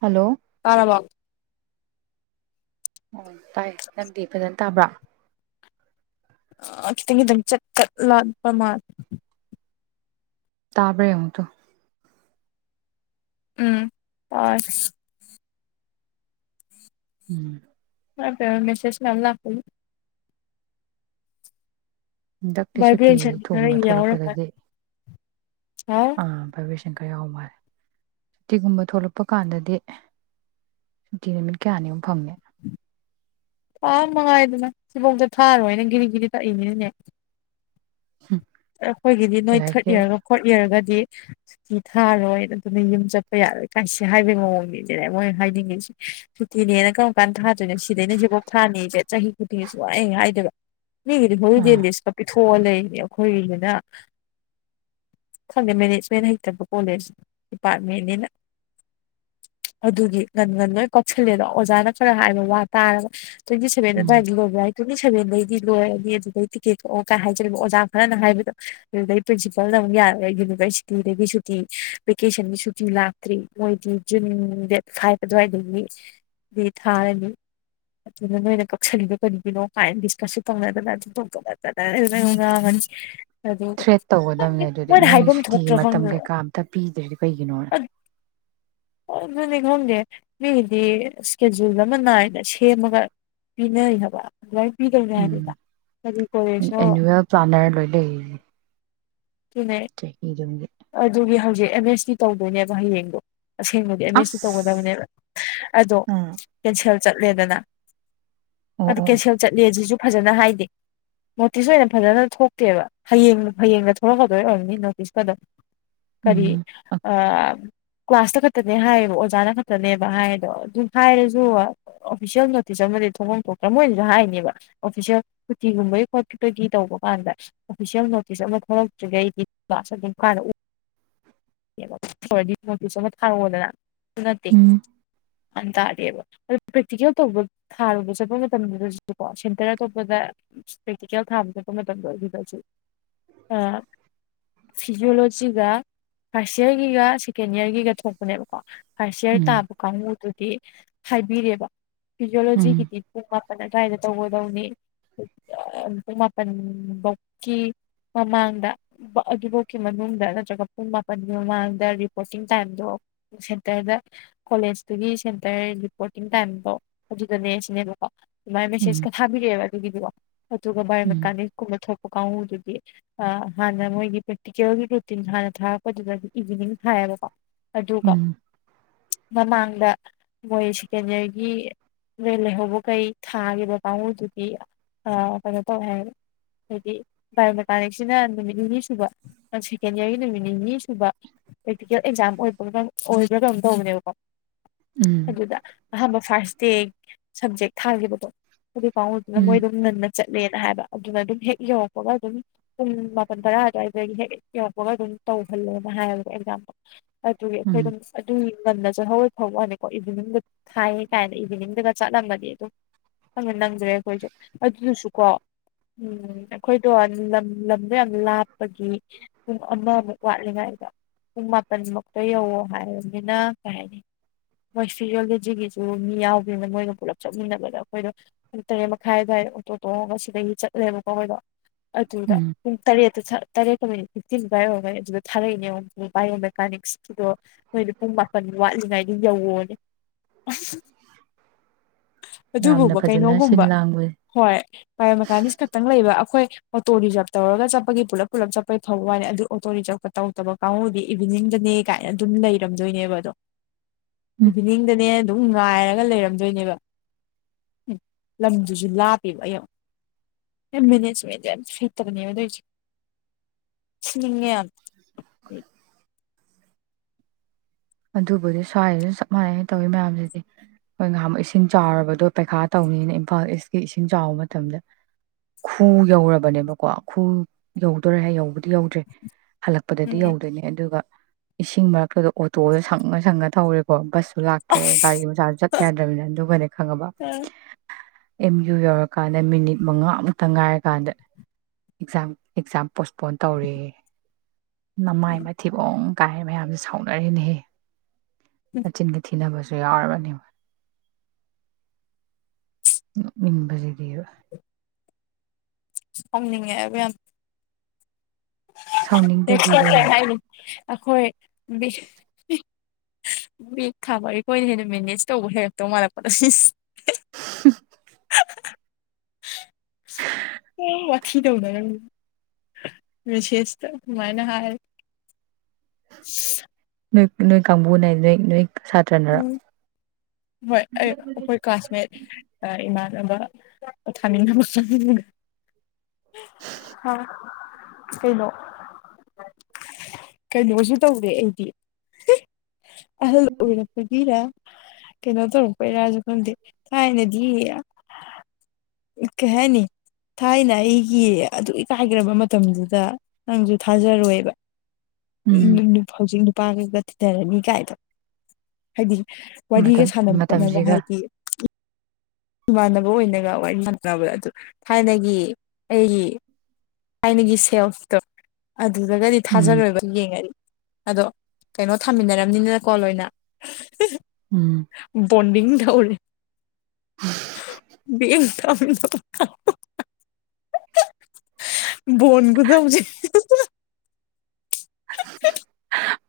Hello ꯇꯔꯕꯣ ꯑꯣ ꯇꯥꯏ ꯅꯪꯗꯤ ꯐꯖꯅ ꯇꯥꯕ꯭ꯔꯥ ꯑ ꯈꯤꯇꯪ ꯈꯤꯇꯪ ꯆꯠ ꯆꯠ ꯂꯥꯛꯄ ꯃꯥ ꯇꯥꯕ꯭ꯔꯥꯕ ꯌꯦꯡꯎ ꯇꯨ ꯎꯝ ꯍꯣꯢ ꯎꯝ ꯑ ꯃꯦꯁꯦꯖ ꯃꯌꯥꯝ ꯂꯥꯛꯄꯩ ꯍꯟꯗꯛꯇꯤ ꯁꯨꯇꯤ ꯚꯥꯏꯕ꯭ꯔꯦꯁꯟ ꯈꯔ ꯊꯣꯝꯕ ꯌꯥꯎꯔꯝꯃꯅꯤ ꯊꯣꯛꯂꯛꯄꯗꯗꯤ ꯁꯥꯎ ꯑꯥ ꯚꯥꯏꯕ꯭ꯔꯦꯁꯟ ꯈ ꯈꯔ ꯌꯥꯎ ꯃꯥꯜꯂꯦ ꯁꯨꯇꯤꯒꯨꯝꯕ ꯊꯣꯛꯂꯛꯄ ꯀꯥꯟꯗꯗꯤ ꯁꯨꯇꯤ ꯅꯨꯃꯤꯠ ꯀꯌꯥꯅꯤꯃꯨꯛ ꯐꯪꯉꯦ ꯄꯥ ꯃꯉꯥꯏꯗꯅ ꯊꯤꯕꯣꯡꯗꯣ ꯊꯛꯑꯔꯣꯢꯅ ꯒꯤꯔꯤ ꯒꯤꯔꯤ ꯇꯛꯏꯅꯤꯅꯦ ꯑꯩꯈꯣꯏꯒꯤꯗꯤ ꯅꯣꯏ ꯊꯥꯔꯠ ꯂꯥꯏꯔꯤꯛꯀꯤ ꯏꯌꯥꯔꯒ ꯐꯣꯔꯠ ꯏꯌꯥꯔꯒ ꯗꯤ ꯁꯨꯇꯤ ꯊꯥꯔꯣꯏ ꯑꯗꯨꯅ ꯌꯨꯝ ꯆꯠꯄ ꯌꯥꯔꯣꯏ ꯀꯥꯏꯁꯤ ꯍꯥꯏꯕꯒꯤ ꯃꯑꯣꯡꯅꯤꯁꯤꯅꯦ ꯃꯣꯏꯅ ꯍꯥꯢꯁꯤꯗꯤ ꯁꯨꯇꯤꯅꯦꯅ ꯀꯔꯝ ꯀꯥꯟꯗ ꯊꯥꯗꯣꯏꯅꯣ ꯁꯤꯗꯩꯅ ꯁꯤꯕꯨꯛ ꯊꯥꯅꯤꯁꯦ ꯆꯍꯤ ꯈꯨꯗꯤꯡꯒꯤ ꯁꯨꯡꯍꯥꯏ ꯍꯦꯛ ꯍꯥꯏꯗꯕ ꯃꯤꯒꯤꯗꯤ ꯍꯣꯂꯤꯗꯦ ꯑꯥ ꯂꯤꯁ ꯀꯥꯡ ꯄꯤꯊꯣꯛ ꯀꯣ ꯂꯩ [unintelligible] ꯑꯩꯈꯣꯏꯒꯤꯅ ꯈꯪꯗꯦ ꯃꯦꯅꯦꯖꯃꯦꯟ ꯍꯩꯇꯕ ꯀꯣꯂꯦꯖ ꯗꯤꯄꯥꯔꯠꯃꯦꯟꯅꯤꯅ ꯑꯗꯨꯒꯤ ꯉꯟ ꯉꯟ ꯂꯣꯏ ꯀꯥꯎꯁꯤꯜꯂꯦꯗꯣ ꯑꯣꯖꯥꯅ ꯈꯔ ꯍꯥꯏꯕ ꯋꯥ ꯇꯥꯔꯒ ꯇꯣꯏꯇꯤꯁꯕꯦꯟ ꯎꯝ ꯑꯗꯨꯋꯥꯢꯗ ꯂꯣꯢꯕ ꯌꯥꯢ ꯇꯣꯟꯇꯤ ꯁꯦꯕꯦꯟꯗꯩꯗꯤ ꯂꯣꯏꯔꯅꯤ ꯑꯗꯨꯗꯩ ꯇꯤꯀꯦꯠ ꯀꯛ ꯑꯣ ꯀꯥꯏ ꯍꯥꯏꯖꯤꯟꯀꯛꯑꯣ ꯑꯣꯖꯥ ꯅꯍꯥꯟ ꯍꯥꯏꯕꯗꯣ ꯑꯗꯨꯗꯩ ꯄ꯭ꯔꯤꯟꯁꯤꯄꯜꯅ ꯑꯃꯨꯛ ꯌꯥꯔꯦ ꯌꯨꯅꯤꯚꯔꯁꯤꯇꯤꯗꯒꯤ ꯁꯨꯇꯤ ꯚꯦꯀꯦꯁꯟꯒꯤ ꯁꯨꯇꯤ ꯂꯥꯛꯇ꯭ꯔꯤ ꯃꯣꯏꯗꯤ ꯖꯨꯟ ꯗꯦꯠ ꯐꯥꯏꯚ ꯑꯗꯨꯋꯥꯏꯗꯒꯤ ꯊꯥꯔꯅꯤ ꯑꯗꯨꯅ ꯅꯣꯏꯅ ꯀꯛꯁꯜꯂꯤꯕ ꯀꯔꯤꯒꯤꯅꯣ ꯀꯥꯏꯅ ꯗꯤꯁꯀꯁꯁꯨ ꯇꯧꯅꯗꯅ ꯑꯗꯨꯝ ꯇꯧꯗꯅ ꯌꯥꯝ ꯉꯥꯡꯕꯅꯤ ꯊ꯭ꯔꯦꯠ ꯇꯧꯒꯗꯕꯅꯦ ꯑꯗꯨꯗꯤ ꯃꯣꯏꯅ ꯅꯣꯏ ꯍꯥꯏꯐꯝ ꯁꯨꯇꯤꯒꯤ ꯊꯣꯛꯇ꯭ꯔꯥ ꯃꯇꯝ ꯈꯪꯗꯦ ꯀꯩꯀꯥ ꯑꯝꯇ ꯄꯤꯗ꯭ꯔꯤꯗꯤ ꯀꯩꯒꯤꯅꯣꯅ ꯑꯣ ꯑꯗꯨꯅꯦ ꯈꯪꯗꯦ ꯃꯤꯒꯤꯗꯤ ꯏꯁꯀꯦꯗꯨꯜ ꯑꯃ ꯅꯥꯏꯅ ꯁꯦꯝꯃꯒ ꯄꯤꯅꯩ ꯍꯥꯏꯕ ꯑꯗꯨꯃꯥꯏꯅ ꯄꯤꯗꯨꯏꯅꯦ ꯎꯝ ꯍꯥꯏꯕꯅꯤꯗ ꯀꯔꯤ ꯀꯣꯂꯦꯖꯅꯣ꯫ ꯂꯩ ꯑꯗꯨꯅꯦ ꯑꯗꯨꯒꯤ ꯍꯧꯖꯤ ꯖꯦ ꯑꯦꯝ ꯑꯦꯁ ꯇꯤ ꯇꯧꯗꯣꯏꯅꯦꯕ ꯍꯌꯦꯡꯗꯣ ꯑꯁꯦꯡꯕꯗꯤ ꯑꯦꯝ ꯑꯦꯁ ꯇꯤ ꯑꯁ ꯇꯧꯒꯗꯕꯅꯦꯕ ꯑꯗꯣ ꯑꯥ ꯀꯦꯟꯁꯦꯜ ꯆꯠꯂꯦꯗꯅ ꯑꯣ ꯑꯗꯨ ꯑꯣ ꯀꯦꯟꯁꯦꯜ ꯆꯠꯂꯦ ꯁꯤꯖꯨ ꯐꯖꯅ ꯍꯥꯏꯗꯦ ꯅꯣꯇꯤꯁ ꯑꯣꯏꯅ ꯐꯖꯅ ꯊꯣꯛꯇꯦꯕ ꯍꯌꯦꯡ ꯍꯌꯦꯡꯗ ꯍꯗ ꯑꯣꯏꯅꯤ ꯅ ꯄꯤꯁ ꯀꯗ ꯎꯝ ꯀꯔꯤ ꯑ ꯀ꯭ꯂꯥꯁꯇ ꯈꯛꯇꯅꯦ ꯍꯥꯏꯌꯦꯕ ꯑꯣꯖꯥꯅ ꯈꯛꯇꯅꯦꯕ ꯍꯥꯏꯗꯣ ꯑꯗꯨ ꯍꯥꯏꯔꯁꯨ ꯑꯣꯐꯤꯁꯦꯜ ꯅꯣꯇꯤꯁ ꯑꯃꯗꯤ ꯊꯣꯛꯐꯝ ꯊꯣꯛꯇ꯭ꯔꯦ ꯃꯣꯏꯅꯁꯨ ꯍꯥꯏꯅꯦꯕ ꯑꯣꯐꯤꯁꯦꯜ ꯀꯨꯇꯤꯒꯨꯝꯕꯒꯤ ꯈꯣꯠꯄꯒꯤ ꯇꯧꯕ ꯀꯥꯟꯗ ꯑꯣꯐꯤꯁꯦꯜ ꯅꯣꯇꯤꯁ ꯑꯃ ꯊꯣꯛꯂꯛ [unintelligible] ꯑꯗꯨ ꯑꯣꯏꯗꯤ ꯐꯣꯟ ꯄꯨꯁꯤꯟ ꯂꯥ ꯊꯔꯛꯑꯣꯗꯅ ꯑꯗꯨ ꯅꯥꯠ ꯇꯦ꯫ ꯌꯥꯝ ꯇꯥꯔꯦꯕ ꯑꯗꯨ ꯄ꯭ꯔꯦꯛꯇꯤꯀꯦꯜ ꯇꯧꯕ ꯊꯥꯔꯨꯕ ꯆꯠꯄ ꯃꯇꯝꯗꯨꯗꯁꯨꯀꯣ ꯁꯦꯟꯇꯔ ꯑꯇꯣꯞꯄꯗ ꯄ꯭ꯔꯦꯛꯇꯤꯀꯦꯜ ꯊꯥꯕ ꯆꯠꯄ ꯃꯇꯝꯗ ꯑꯗꯨꯗꯁꯨ ꯐꯤꯖꯤꯌꯣꯂꯣꯖꯤꯒ ꯐꯥꯔꯁ ꯏꯌꯥꯔꯒꯤꯒ ꯁꯦꯀꯦꯟ ꯏꯌꯥꯔꯒꯤꯒ ꯊꯣꯛꯄꯅꯦꯕꯀꯣ ꯑꯥꯢꯁꯤꯑꯥꯢ ꯎꯝ ꯇꯥꯕ ꯀꯥꯡꯕꯨꯗꯨ ꯍꯥꯏꯕꯤꯔꯦꯕ ꯎꯝ ꯎꯝ ꯐꯤꯖꯣꯂꯣꯖꯤꯒꯤꯗꯤ ꯄꯨꯡ ꯃꯥꯄꯟ ꯑꯗ꯭ꯋꯥꯏꯗ ꯇꯧꯕ ꯂꯧꯅꯤ ꯄꯨꯡ ꯃꯥꯄꯟꯕꯧꯀꯤ ꯃꯃꯥꯡꯗ ꯑꯗꯨꯐꯥꯎꯀꯤ ꯃꯅꯨꯡꯗ ꯅꯠꯇ꯭ꯔꯒ ꯄꯨꯡ ꯃꯥꯄꯟꯒꯤ ꯃꯃꯥꯡꯗ ꯔꯤꯄꯣꯔꯇꯤꯡ ꯇꯥꯏꯝꯗꯣ ꯁꯦꯟꯇꯔꯗ ꯀꯣꯂꯦꯖꯇꯨꯒꯤ ꯁꯦꯟꯇꯔ ꯔꯤꯄꯣꯔꯇꯤꯡ ꯇꯥꯏꯝꯕꯥꯎ ꯑꯗꯨꯗꯅꯦ ꯁꯤꯅꯦꯕꯀꯣ ꯑꯗꯨꯃꯥꯏꯅ ꯎꯝ ꯃꯦꯁꯦꯁꯀ ꯊꯥꯕꯤꯔꯛꯑꯦꯕ ꯑꯗꯨꯒꯤꯗꯤꯀꯣ ꯑꯗꯨꯒ ꯕꯥꯏ ꯎꯝ ꯃꯦꯀꯥꯅꯤꯛꯀꯨꯝꯕ ꯊꯣꯛ ꯀꯥꯎꯗꯨꯗꯤ ꯑ ꯍꯥꯟꯅ ꯃꯣꯏꯒꯤ ꯄ꯭ꯔꯦꯛꯇꯤꯀꯦꯜꯒꯤ ꯔꯨꯇꯤꯟ ꯍꯥꯟꯅ ꯊꯥꯔꯛꯄꯗꯨꯗꯗꯤ ꯏꯚꯤꯅꯤꯡ ꯊꯥꯏꯑꯕꯀꯣ ꯑꯗꯨ ꯀ ꯎꯝ ꯃꯃꯥꯡꯗ ꯃꯣꯏ ꯁꯦꯀꯦꯟ ꯌꯥꯔꯒꯤ ꯂꯩꯍꯧꯕꯈꯩ ꯊꯥꯈꯤꯕ ꯀꯥꯡꯕꯨꯗꯨꯗꯤ ꯀꯩꯅꯣ ꯇꯧꯋꯦ ꯍꯥꯏꯌꯦꯕ ꯕꯥꯏꯑꯣꯃꯦꯀꯥꯅꯤꯛꯁꯤꯅ ꯅꯨꯃꯤꯠ ꯅꯤꯅꯤ ꯁꯨꯕ ꯅ ꯁꯦꯀꯦꯟ ꯏꯌꯥꯔꯒꯤ ꯅꯨꯃꯤꯠ ꯅꯤꯅꯤꯅꯤ ꯁꯨꯕ ꯄ꯭ꯔꯦꯛꯇꯤꯀꯦꯜ ꯑꯦꯛꯖꯥꯝ ꯑꯣꯏꯕ ꯑꯣꯏꯕ꯭ꯔꯥ ꯀꯩꯅꯝ ꯇꯧꯕꯅꯦꯕꯀꯣ ꯎꯝ ꯑꯗꯨꯗ ꯑꯍꯥꯟꯕ ꯐꯔꯁꯇ꯭ ꯗꯦ꯫ ꯁꯞꯖꯦꯛ ꯊꯥꯈꯤꯕ ꯑꯗꯨꯗꯤ ꯄꯥꯎꯉꯗꯨꯅ ꯃꯣꯏ ꯎꯝ ꯑꯗꯨꯝ ꯉꯟꯅ ꯆꯠꯂꯦꯅ ꯍꯥꯏꯕ ꯑꯗꯨꯅ ꯑꯗꯨꯝ ꯍꯦꯛ ꯌꯧꯔꯛꯄꯒ ꯑꯗꯨꯝꯝ ꯄꯨꯡ ꯃꯄꯥꯟ ꯇꯔꯥ ꯑꯗꯨꯋꯥꯏꯗꯒꯤ ꯍꯦꯛ ꯌꯧꯔꯛꯄꯒ ꯑꯗꯨꯝ ꯇꯧꯍꯜꯂꯦꯅ ꯍꯥꯏꯌꯦꯕ ꯑꯦꯛꯖꯥꯝꯗꯨ ꯑꯗꯨꯒꯤ ꯎꯝ ꯑꯩꯈꯣꯏ ꯑꯗꯨꯝ ꯑꯗꯨꯒꯤ ꯉꯟꯅ ꯆꯠꯍꯧꯕꯩ ꯐꯥꯎ ꯋꯥꯅꯤꯀꯣ ꯏꯚꯤꯅꯤꯡꯗ ꯊꯥꯏꯌꯦ ꯀꯥꯏꯅ ꯏꯚꯤꯅꯤꯡꯗꯒ ꯆꯠꯂꯝꯃꯗꯤ ꯑꯗꯨꯝ ꯅꯪꯗ꯭ꯔꯦ ꯑꯩꯈꯣꯏꯁꯨ ꯑꯗꯨꯗꯨꯁꯨꯀꯣ ꯎꯝ ꯑꯩꯈꯣꯏꯗꯣ ꯂꯝ ꯂꯝ ꯑꯗꯣ ꯌꯥꯝ ꯂꯥꯞꯄꯒꯤ ꯄꯨꯡ ꯑꯃꯃꯨꯛ ꯋꯥꯠꯂꯤꯉꯩꯗ ꯄꯨꯡ ꯃꯥꯄꯟꯃꯛꯇ ꯌꯧꯋꯣ ꯍꯥꯏꯔꯕꯅꯤꯅ ꯀꯩ ꯍꯥꯏꯅꯤ ꯃꯣꯏ ꯐꯤꯖꯌꯣꯂꯣꯖꯤꯒꯤꯁꯨ ꯃꯤ ꯌꯥꯎꯗꯅ ꯃꯣꯏꯒ ꯄꯨꯂꯞ ꯆꯠꯃꯤꯟꯅꯕꯗ ꯑꯩꯈꯣꯏꯗꯣ ꯄꯨꯡ ꯇꯔꯦꯠ ꯃꯈꯥꯏꯋꯥꯏ ꯑꯣꯇꯣ ꯇꯣꯡꯉꯒ ꯁꯤꯗꯒꯤ ꯆꯠꯂꯦꯕꯀꯣ ꯑꯈꯣꯏꯗꯣ ꯑꯗꯨꯗ ꯎꯝ ꯇꯔꯦꯠꯇ ꯁꯠ ꯇꯔꯦꯠꯀ ꯃꯤꯅꯤꯠ ꯐꯤꯐꯇꯤꯟ ꯑꯗꯨꯋꯥꯢ ꯑꯣꯢꯔꯝꯒꯅꯤ ꯑꯗꯨꯗ ꯊꯥꯔꯛꯏꯅꯦꯕ ꯄꯥꯏꯔꯣ ꯃꯦꯀꯥꯅꯤꯁꯨꯗꯣ ꯅꯣꯏꯅ ꯄꯨꯡ ꯃꯥꯄꯟ ꯋꯥꯠꯂꯤꯉꯥꯏ ꯌꯧꯑꯣꯅꯦ ꯑꯁ ꯌꯥꯝꯅ ꯑꯗꯨꯕꯨꯕ ꯐꯖꯅ ꯁꯤꯟ ꯀꯩꯅꯣꯒꯨꯝꯕ ꯂꯥꯡꯕꯁꯦ ꯍꯣꯏ ꯕꯥꯥꯏꯌꯣ ꯃꯦꯀꯥꯅꯤꯛꯁ ꯈꯛꯇꯪ ꯂꯩꯕ ꯈꯣꯏ ꯑꯣꯇꯣ ꯔꯤꯖꯥꯕ ꯇꯧꯔꯒ ꯆꯠꯄꯒꯤ ꯄꯨꯂꯞ ꯄꯨꯂꯞ ꯆꯠꯄꯩ ꯐꯕꯩ ꯋꯥꯅꯦ ꯑꯗꯨ ꯑꯣꯇꯣ ꯔꯤꯖꯥꯕ ꯀꯥꯡ ꯇꯧꯗꯕ ꯀꯥꯡꯕꯨꯗꯤ ꯏꯚꯤꯅꯤꯡꯗꯅꯦ ꯀꯥꯏꯅ ꯑꯗꯨꯝ ꯂꯩꯔꯝꯗꯣꯏꯅꯦꯕ ꯑꯗꯣ ꯎꯝ ꯏꯚꯤꯅꯤꯡꯗꯅꯦ ꯑꯗꯨꯝ ꯉꯥꯏꯔꯒ ꯂꯩꯔꯝꯗꯣꯏꯅꯦꯕ ꯂꯝꯗꯨꯁꯨ ꯂꯥꯞꯄꯦꯕ ꯑꯩ ꯑꯃ ꯃꯦꯅꯦꯖꯃꯦꯟꯗ ꯌꯥꯝ ꯐ ꯑꯗꯨꯅꯦꯕ ꯇꯧꯢꯁꯤ ꯁꯤ ꯅꯤꯡꯉꯦ ꯌꯥꯝ ꯑꯩ ꯑꯗꯨꯕꯨꯗꯤ ꯁ꯭ꯋꯥꯏꯁꯤꯁꯨ ꯆꯞ ꯃꯥꯟꯅꯩꯩ ꯇꯧꯏ ꯃꯌꯥꯝꯁꯤꯗꯤ ꯑꯩꯈꯣꯏ ꯅꯍꯥꯟꯃꯨꯛ ꯏꯁꯤꯡ ꯆꯥꯎꯔꯕꯗꯣ ꯄꯩꯈꯥ ꯇꯧꯅꯤꯅ ꯏꯝꯐꯥꯜ ꯏꯁꯀꯤ ꯏꯁꯤꯡ ꯆꯥꯎꯕ ꯃꯇꯝꯗ ꯈꯨ ꯌꯧꯔꯕꯅꯦꯕꯀꯣ ꯈꯨ ꯌꯧꯗꯣꯔꯦ ꯍꯥꯏ ꯌꯧꯕꯨꯗꯤ ꯌꯧꯗ꯭ꯔꯤ ꯍꯜꯂꯛꯄꯗꯗꯤ ꯎꯝ ꯌꯧꯗꯣꯏꯅꯦ ꯑꯗꯨꯒ ꯏꯁꯤꯡ ꯃꯔꯛꯇꯗ ꯇꯣꯁꯦ ꯁꯪꯉ ꯁꯪꯉ ꯊꯧꯔꯦꯀꯣ ꯕꯁ ꯂꯥꯛꯇ꯭ꯔꯦ ꯒꯥꯔꯤꯒꯤ ꯃꯆꯥꯁꯨ ꯆꯠꯇ ꯌꯥꯗ꯭ꯔꯕꯅꯤꯅ ꯑꯗꯨꯒꯅꯦ ꯈꯪꯉꯕ ꯑꯦꯝ ꯌꯨ ꯌꯧꯔꯀꯥꯟꯗ ꯃꯤꯅꯤꯠ ꯃꯉꯥ ꯑꯃꯨꯛꯇ ꯉꯥꯏꯔꯀꯥꯟꯗ ꯑꯦꯛꯖꯥꯝ ꯑꯦꯛꯖꯥꯝ ꯄꯣꯁꯄꯣꯟ ꯇꯧꯔꯦ ꯅꯃꯥꯏ ꯎꯝ ꯃꯥꯠ ꯊꯤꯕꯣꯡ ꯒꯥꯏ ꯃꯌꯥꯝꯁꯦ ꯁꯥꯎꯅꯩ ꯑꯩꯅꯤꯍꯦ ꯃꯆꯤꯟ ꯒ ꯊꯤꯅꯕꯁꯨ ꯁꯦ ꯌꯥꯎꯔꯕꯅꯦꯕ ꯌꯦꯎ ꯅꯣꯛꯅꯤꯡꯕꯁꯤꯗꯦꯕ ꯁꯥꯎꯅꯤꯡꯉꯛꯑꯦꯕ ꯌꯥꯝ ꯁꯥꯎꯅꯤꯡꯗꯗꯤ [unintelligible] ꯑꯗꯨꯅꯤ ꯑꯩꯈꯣꯏ ꯕꯦꯛ ꯊꯥꯕ ꯑꯩꯈꯣꯏꯅ ꯍꯦꯟꯅ ꯃꯦꯅꯦꯖ ꯇꯧꯕ ꯍꯩꯔꯛꯇꯧ ꯃꯥꯜꯂꯛꯄ ꯑꯣ ꯋꯥ ꯇꯧꯅꯔꯝꯃꯤ꯫ ꯃꯦꯁꯦꯁꯇ ꯁꯨꯃꯥꯏꯅ ꯍꯥꯏ ꯅꯣꯏ ꯅꯣꯏ ꯀꯥꯡꯕꯨꯅ ꯅꯣꯏ ꯅꯣꯏ ꯁꯥꯇ꯭ꯔꯅꯔꯣ ꯎꯝ ꯍꯣꯏ ꯍꯣꯏ ꯀ꯭ꯂꯥꯁꯃꯦꯠ ꯏꯃ ꯄꯣ ꯊꯥꯅꯤꯡ ꯀꯩꯅꯣ ꯀꯩꯅꯣꯁꯨ ꯇꯧꯔꯦ ꯑꯩꯗꯤ ꯑꯍꯜ ꯑꯣꯏꯔꯛꯄꯒꯤꯔ ꯀꯩꯅꯣ ꯇꯧꯔꯛꯄꯩꯔꯥꯁꯨ ꯈꯪꯗꯦ ꯊꯥꯏꯅꯗꯤ ꯀꯩ ꯍꯥꯏꯅꯤ ꯊꯥꯏꯅ ꯑꯩꯒꯤ ꯑꯗꯨ ꯏꯀꯥꯏꯈ꯭ꯔꯕ ꯃꯇꯝꯗꯨꯗ ꯅꯪꯁꯨ ꯊꯥꯖꯔꯣꯏꯕ ꯎꯝ [unintelligible] ꯄꯥꯡꯒ ꯇꯤꯇꯔꯅꯤ ꯀꯥꯏꯅ꯫ ꯍꯥꯏꯗꯤ ꯋꯥꯔꯤꯒ ꯃꯇꯝ ꯁꯥꯟꯅꯕ ꯈꯣꯠꯅꯕ ꯃꯇꯝꯁꯤꯒ ꯍꯥꯏꯗꯤ ꯏꯃꯥꯟꯅꯕ ꯑꯣꯏꯅꯒ ꯋꯥꯔꯤ ꯁꯥꯟꯅꯕꯗ ꯑꯗꯨꯣ ꯊꯥꯏꯅꯒꯤ ꯑꯩꯒꯤ ꯊꯥꯏꯅꯒꯤ ꯁꯦꯜꯇꯣ ꯑꯗꯨꯗꯒꯗꯤ ꯎꯝ ꯊꯥꯖꯔꯣꯏꯕ ꯌꯦꯡꯉ ꯑꯗꯣ ꯀꯩꯅꯣ ꯊꯥꯃꯤꯟꯅꯔꯝꯅꯤꯅꯅ ꯀꯣꯜ ꯑꯣꯏꯅ ꯎꯝ ꯕꯣꯟ [unintelligible] ꯗꯧꯔꯦ [unintelligible] ꯕꯣꯟ ꯈꯨꯇꯧꯁꯦ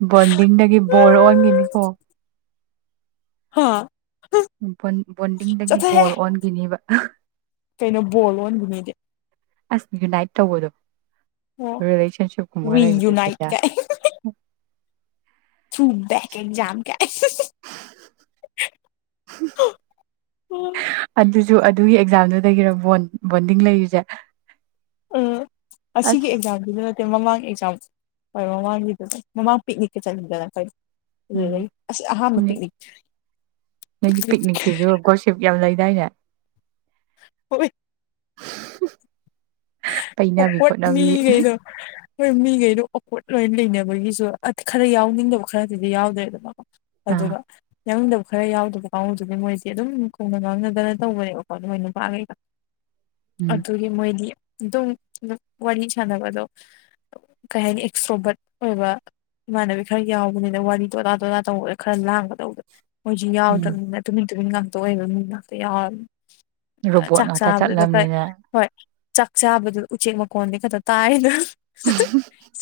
ꯕꯣꯟꯗꯤꯡꯗꯒꯤ ꯕꯣꯔ ꯑꯣꯟꯈꯤꯅꯤꯀꯣ ꯍꯥꯥ ꯕꯣꯟꯗꯤꯡꯗꯒꯤ ꯕꯣꯜ ꯑꯣꯟꯈꯤꯅꯦꯕ ꯀꯩꯅꯣ ꯕꯣꯜ ꯑꯣꯟꯈꯤꯅꯤꯗꯤ ꯑꯁ ꯌꯨꯅꯥꯏꯠ ꯇꯧꯕꯗꯣ ꯑꯣ ꯔꯤꯂꯦꯁꯟꯁꯤꯞ ꯀꯨꯝꯕꯒ ꯋꯤ ꯂꯩꯕ ꯌꯨꯅꯥꯏꯠ ꯗꯨꯗꯤꯅꯦ ꯀꯥꯏ ꯊ꯭ꯔꯨ ꯕꯦꯛ ꯑꯦꯛꯖꯥꯝ ꯀꯥꯏ ꯑꯗꯨꯁꯨ ꯑꯗꯨꯒꯤ ꯑꯦꯛꯖꯥꯝꯗꯨꯗꯒꯤꯔ ꯕꯣꯟꯗꯤꯡ ꯂꯩꯔꯤꯁꯦ ꯎꯝ ꯑꯁꯤꯒꯤ ꯑꯁ ꯑꯦꯛꯖꯥꯝꯁꯤꯗ ꯅꯠꯇꯦ ꯃꯃꯥꯡ ꯍꯣꯏ ꯑꯦꯖꯥꯝ ꯃꯃꯥꯡ ꯃꯃꯥꯡ ꯄꯤꯛꯅꯤꯛ ꯀ ꯆꯠꯂꯤꯗꯅ ꯐ ꯑꯈꯣꯏ꯫ ꯎꯝ ꯅꯣꯏꯒꯤ ꯄꯤꯛꯅꯤꯛꯇꯤꯁꯨ ꯒꯣꯔꯁꯤꯞ ꯌꯥꯝ ꯂꯩ ꯌꯥꯏꯌꯦ ꯍꯨꯃꯤꯇ [unintelligible] ꯄꯩꯅꯕꯤ ꯑꯣꯞꯋꯔꯗ ꯈꯣꯠꯅꯕꯤ ꯃꯤꯒꯩꯗꯣ ꯍꯣꯏ ꯃꯤꯈꯩꯗꯣ ꯑꯣꯀꯣꯠ ꯂꯣꯏ ꯂꯩꯅꯕꯒꯤꯁꯨ ꯈꯔ ꯌꯥꯎꯅꯤꯡꯗꯕ ꯈꯔꯗꯨꯗꯤ ꯌꯥꯎꯗꯣꯏꯗꯅꯀꯣ ꯑꯥ ꯑꯗꯨꯒ ꯌꯥꯎꯅꯤꯡꯗꯕ ꯈꯔ ꯌꯥꯎꯗꯕ ꯄꯥꯎꯗꯨꯒꯤ ꯃꯣꯏꯁꯦ ꯑꯗꯨꯝ ꯈꯣꯡꯅ ꯉꯥꯡꯅꯗꯅ ꯇꯧꯕꯅꯦꯕꯀꯣ ꯑꯗꯨ ꯃꯣꯏ ꯅꯨꯄꯥꯈꯩꯒ ꯎꯝ ꯑꯗꯨꯒꯤ ꯃꯣꯏꯗꯤ ꯑꯗꯨꯝꯝ ꯋꯥꯔꯤ ꯁꯥꯟꯅꯕꯗꯣ ꯀꯩ ꯍꯥꯏꯅꯤ ꯑꯦꯛꯁꯇꯔꯣꯕꯔꯠ ꯑꯣꯏꯕ ꯏꯃꯥꯟꯅꯕꯤ ꯈꯔ ꯌꯥꯎꯕꯅꯤꯅ ꯋꯥꯔꯤꯗꯣ ꯑꯣꯗꯥ ꯇꯣꯗꯥ ꯇꯧꯕꯗ ꯈꯔ ꯂꯥꯡꯒꯗꯧꯕꯗꯣ ꯃꯣꯏꯁꯨ ꯎꯝ ꯌꯥꯎꯗꯕꯅꯤꯅ ꯑꯗꯨꯝ ꯍꯦꯛ ꯉꯥꯟꯗ ꯉꯥꯛꯇ ꯑꯣꯏꯕꯅꯤꯅ ꯀꯌꯥꯗ꯫ ꯔꯣꯕꯣꯠ ꯉꯥꯛꯇ ꯆꯠꯂꯝꯕꯅꯤꯅ ꯍꯣꯏ ꯆꯥꯛ ꯆꯥꯕꯗꯨ ꯎꯆꯦꯛ ꯃꯈꯣꯟꯗꯤ ꯈꯛꯇ ꯇꯥꯏꯗꯅ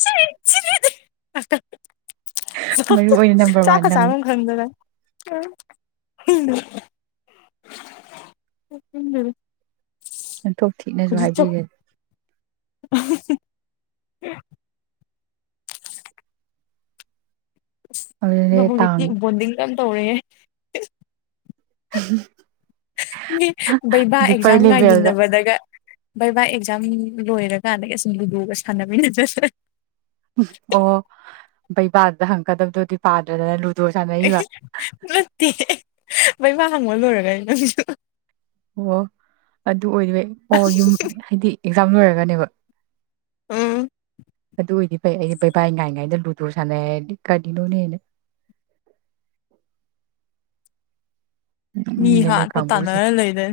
ꯁꯤ ꯁꯤꯔꯦꯗ ꯃꯔꯨ ꯑꯣꯏꯅ ꯅꯝꯕꯔ ꯋꯥꯟ ꯆꯥꯀ ꯅꯪ ꯆꯃ ꯈꯪꯗꯔ ꯎꯝ ꯎꯝ ꯌꯥꯝꯟꯊꯣꯛ ꯊꯤꯅꯁꯨ ꯍꯥꯏꯕꯤꯔꯦ [inaudible] ꯑꯗꯨꯅꯦ ꯇꯥꯡ [unintelligible] ꯇꯧꯔꯦ ꯎꯝ ꯕꯩꯕꯥ ꯑꯦꯛꯖꯥꯝ ꯂꯦꯚꯦꯜꯗ ꯉꯥꯏꯃꯤꯟꯅꯕꯗꯒ ꯕꯩꯕꯥ ꯑꯦꯖꯝ ꯂꯣꯏꯔꯀꯥꯟꯗꯒꯤ ꯑꯁꯨꯝ ꯂꯨꯗꯣꯒ ꯁꯥꯟꯅꯃꯤꯟꯅꯖꯠꯁꯦ ꯑꯣ ꯕꯩꯕꯥꯗ ꯍꯪꯀꯗꯕꯗꯨꯗꯤ ꯄꯥꯗ꯭ꯔꯅ ꯃ ꯍꯪꯃ ꯂꯣꯏꯔꯒ ꯑꯩ ꯅ ꯁꯤꯁꯨ ꯑꯣ ꯑꯗꯨ ꯑꯣꯏꯕꯩ ꯑꯣ ꯌꯨꯝ ꯍꯥꯏꯗꯤ ꯑꯦꯛꯖꯥꯝ ꯂꯣꯏꯔꯒꯅꯦꯕ ꯎꯝ ꯑꯗꯨ ꯑꯣꯏꯗꯤ ꯐꯩ ꯑꯩꯗꯤ ꯕꯕꯥ ꯉꯥꯏꯉꯥꯏꯗ ꯂꯨ ꯇꯨꯔ ꯁꯥꯟꯅꯦ ꯀꯔꯤꯅꯣꯅꯦ ꯃꯤ ꯅꯣꯛꯅꯤꯡꯉꯦ ꯅꯣꯏ ꯍꯥꯠꯄ ꯀꯥꯡꯕꯨꯁꯦ ꯇꯥꯟꯅꯔ ꯂꯩꯔꯦ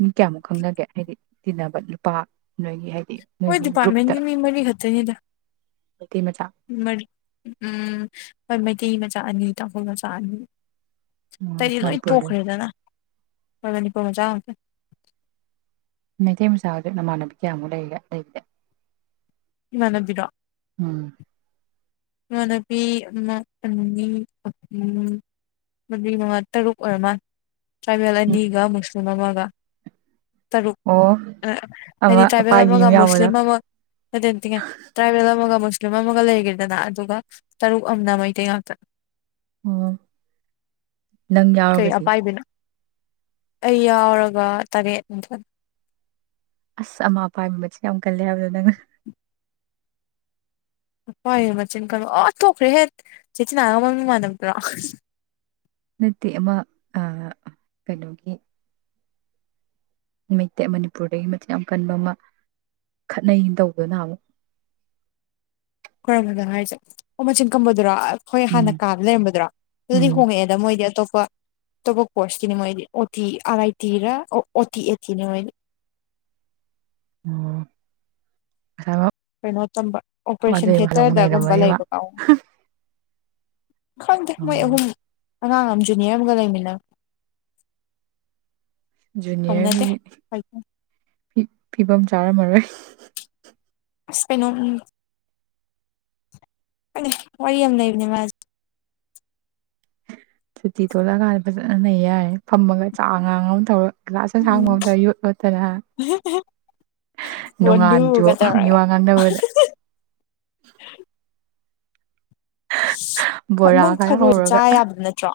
ꯃꯤ ꯀꯌꯥꯃꯨꯛ ꯈꯪꯅꯒꯦ ꯍꯥꯏꯗꯤ ꯇꯤꯟꯅꯕ ꯅꯨꯄꯥ ꯅꯣꯏꯒꯤ ꯍꯥꯏꯗꯤ ꯍꯣꯏ ꯅꯣꯏꯒꯤ ꯒ꯭ꯔꯨꯞꯇ ꯗꯤꯄꯥꯔꯠꯃꯦꯟꯒꯤ ꯃꯤ ꯃꯔꯤ ꯈꯛꯇꯅꯤꯗ ꯃꯩꯇꯩ ꯃꯆꯥ ꯃꯔ ꯎꯝ ꯀ ꯃꯆꯥꯥꯅꯤ ꯇ ꯍꯣꯏ ꯃꯆꯥꯥꯅꯤ ꯑꯇꯩꯗꯤ ꯂꯣꯏ ꯃꯅꯤꯄꯨꯔꯗ ꯇꯣꯛꯈ꯭ꯔꯦꯗꯅꯕꯅꯤ [unintelligible] ꯃꯩꯇꯩ ꯃꯆꯥ ꯑꯗꯨ ꯅꯃꯥꯟꯕꯤ ꯀꯌꯥꯃꯨꯛ ꯂꯩ ꯂꯩꯗꯦ ꯏꯃꯟꯅꯕꯤꯔꯣ꯫ ꯏꯃꯥꯟꯅꯕꯤ ꯑꯃ ꯑꯅꯤ ꯑꯍꯨꯝ ꯃ ꯃꯉꯥ ꯇꯔꯨꯛ ꯑꯣꯏꯔꯃ ꯇꯔꯥꯕꯦꯜ ꯑꯅꯤꯒ ꯃꯨꯁꯂꯤꯝ ꯁꯃꯃꯒ ꯇꯔꯨꯛ ꯑꯣ ꯍꯥꯏꯗꯤ ꯑꯃ ꯇ꯭ꯔꯥꯏꯕꯦꯜ ꯑꯄꯥꯏꯕꯤ ꯑꯃꯒ ꯑꯃ ꯌꯥꯎꯕꯗꯣ ꯃꯨꯁꯂꯤꯝ ꯑꯃ ꯍꯥꯏꯗꯤꯇꯤꯡꯉꯦ ꯇ꯭ꯔꯥꯏꯕꯦꯜ ꯑꯃꯒ ꯃꯁ ꯃꯣꯒ ꯍꯦꯔꯗ ꯑꯗꯨꯒ ꯇꯔꯨꯛ ꯑꯗ ꯃꯩꯇꯩ ꯉꯥꯛꯇ ꯑꯣ ꯅꯪ ꯀꯩ ꯌꯥꯎꯔꯒꯗꯤ ꯑꯄꯥꯏꯕꯤꯅꯣ ꯑꯩ ꯌꯥꯎꯔꯒ ꯇꯔꯦꯠꯅꯤꯗ ꯑꯁ ꯑꯃꯥ ꯑꯄꯥꯥꯏ ꯃꯆ ꯌꯥꯝ ꯀꯜꯂꯦ ꯍꯥꯏꯕꯗ ꯅꯪ ꯄꯥꯥꯏ ꯃꯆꯤꯟ ꯀꯜꯣ ꯑ ꯊꯣꯛꯈ꯭ꯔꯦ ꯍꯦ ꯆꯦꯆꯤꯅꯥꯒ ꯃꯃꯤꯡ ꯃꯥꯟꯗ꯭ꯔꯣ ꯅꯠꯇꯦ ꯑꯃ ꯑ ꯀꯩꯅꯣꯒꯤ ꯃꯩꯇꯩ ꯃꯅꯤꯄꯨꯔꯗꯒꯤ ꯃꯆ ꯌꯥꯝ ꯀꯟꯕ ꯑꯃ ꯈꯠꯅꯩ ꯇꯧꯗꯨꯅ ꯑꯃꯨꯛ ꯈꯔꯗ ꯍꯥꯏꯁꯦ ꯑꯣ ꯃꯆꯤꯟ ꯀꯝꯕꯗꯨꯔꯣ ꯍꯣꯏ ꯍꯥꯟꯅ ꯎꯝ ꯀꯥꯕ ꯂꯩꯔꯝꯕꯗ꯭ꯔꯣ ꯑꯗꯨꯗꯤ ꯎꯝ ꯍꯣꯡꯉꯛꯑꯦꯗ ꯃꯣꯏꯗꯤ ꯑꯇꯣꯞꯄ [unintelligible] ꯇꯣꯞꯄ ꯀꯣꯔꯁꯀꯤꯅꯦ ꯃꯣꯏꯗꯤ ꯑꯣꯇꯤ ꯑꯥꯔ ꯑꯥꯏ ꯇꯤꯔ ꯑꯣ ꯑꯣꯇꯤ ꯑꯦꯠꯇꯤꯅꯪ ꯃꯣꯏꯗꯤ꯫ ꯑꯣ ꯍ ꯀꯩꯅꯣ ꯇꯝꯕ ꯑꯣꯄꯔꯦꯁꯟ ꯊꯦꯇꯔꯗꯒꯨꯝꯕ ꯅꯩꯔꯝꯃꯅꯤ ꯃꯥ ꯂꯩꯕ ꯄꯥ ꯈꯪꯗ ꯃꯣꯏ ꯑꯣ ꯑꯍꯨꯝ ꯑꯉꯥꯡ ꯑꯃ ꯖꯨꯅꯤꯌꯔ ꯑꯃꯒ ꯂꯩꯃꯤꯟꯅ ꯖꯨꯅꯤꯌꯥꯔ ꯀꯧꯅꯗꯦ ꯐꯤꯕꯝ ꯆꯥꯔꯝꯃꯔꯣꯏ ꯁꯩꯅꯣ ꯎꯝ ꯀ ꯋꯥꯔꯤ ꯋꯥꯔꯤ ꯌꯥꯝꯦꯝ ꯂꯩꯥꯏꯕꯅꯦ ꯃꯥ ꯁꯨꯇꯤ ꯊꯣꯛꯂꯛꯑꯀꯥꯟꯗ ꯐꯖꯅꯅꯩ ꯌꯥꯏꯦ ꯐꯝꯃꯒ ꯆꯥꯛ ꯑꯉꯥꯡ ꯑꯃ ꯊꯧꯔꯛ ꯒ꯭ꯂꯥꯁ ꯎꯝ ꯑꯁꯥꯡꯕꯗ ꯌꯣꯠ ꯂꯣꯠꯇꯅ ꯅꯣꯡꯉꯥꯥꯟꯗꯣ ꯕꯣꯟꯗꯨꯒ ꯃꯤ ꯇꯧꯔꯒ ꯋꯥ ꯉꯥꯡꯗꯅꯕꯗ ꯕꯣꯔꯥ ꯅꯪ ꯈꯔ ꯊꯔꯣꯁꯨ ꯆꯥ ꯍꯧꯔꯒ ꯌꯥꯕꯗꯣ ꯅꯠꯇ꯭ꯔꯣ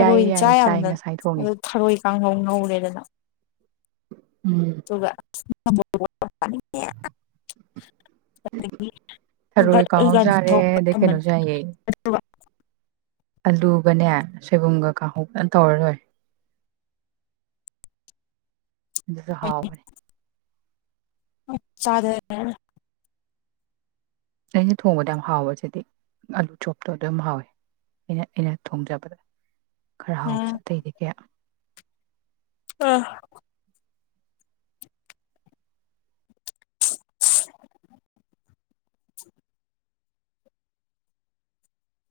ꯌꯥꯏꯌꯦ ꯆꯥ ꯌꯥꯏꯌꯦ ꯆꯥꯏ ꯌꯥꯝꯅ ꯉꯁꯥꯏ ꯊꯣꯡꯉꯦ ꯑꯗꯨ ꯊꯔꯣꯏ ꯀꯥꯡꯍꯧ ꯉꯧꯔꯦꯗꯅ ꯎꯝ ꯑꯗꯨꯒ ꯦ ꯊꯔꯣꯏ ꯀꯥꯡꯍꯧꯖꯨ ꯌꯥꯔꯦ ꯑꯗꯩ ꯀꯩꯅꯣꯖꯏꯌꯦ ꯑꯂꯨꯒꯅꯦ ꯁꯣꯏꯕꯨꯝꯒ ꯀꯥꯡꯍꯧꯅ ꯇꯧꯔ ꯂꯣꯏ ꯑꯗꯨꯁꯨ ꯍꯥꯎꯕꯅꯦ ꯑ ꯆꯥꯗ ꯑꯩꯅ ꯊꯣꯡꯕꯗ ꯌꯥꯝ ꯍꯥꯎꯕꯁꯤꯗꯤ ꯑꯂꯨ ꯆꯣꯞꯇꯣ ꯑꯗꯨ ꯌꯥꯝ ꯍꯥꯎꯋꯦ ꯑꯩꯅ ꯑꯩꯅ ꯊꯣꯡꯖꯕꯗ ꯈꯔ ꯍꯥꯎꯕꯁꯦ ꯎꯝ ꯑꯇꯩꯗꯤ ꯀꯌꯥ ꯑ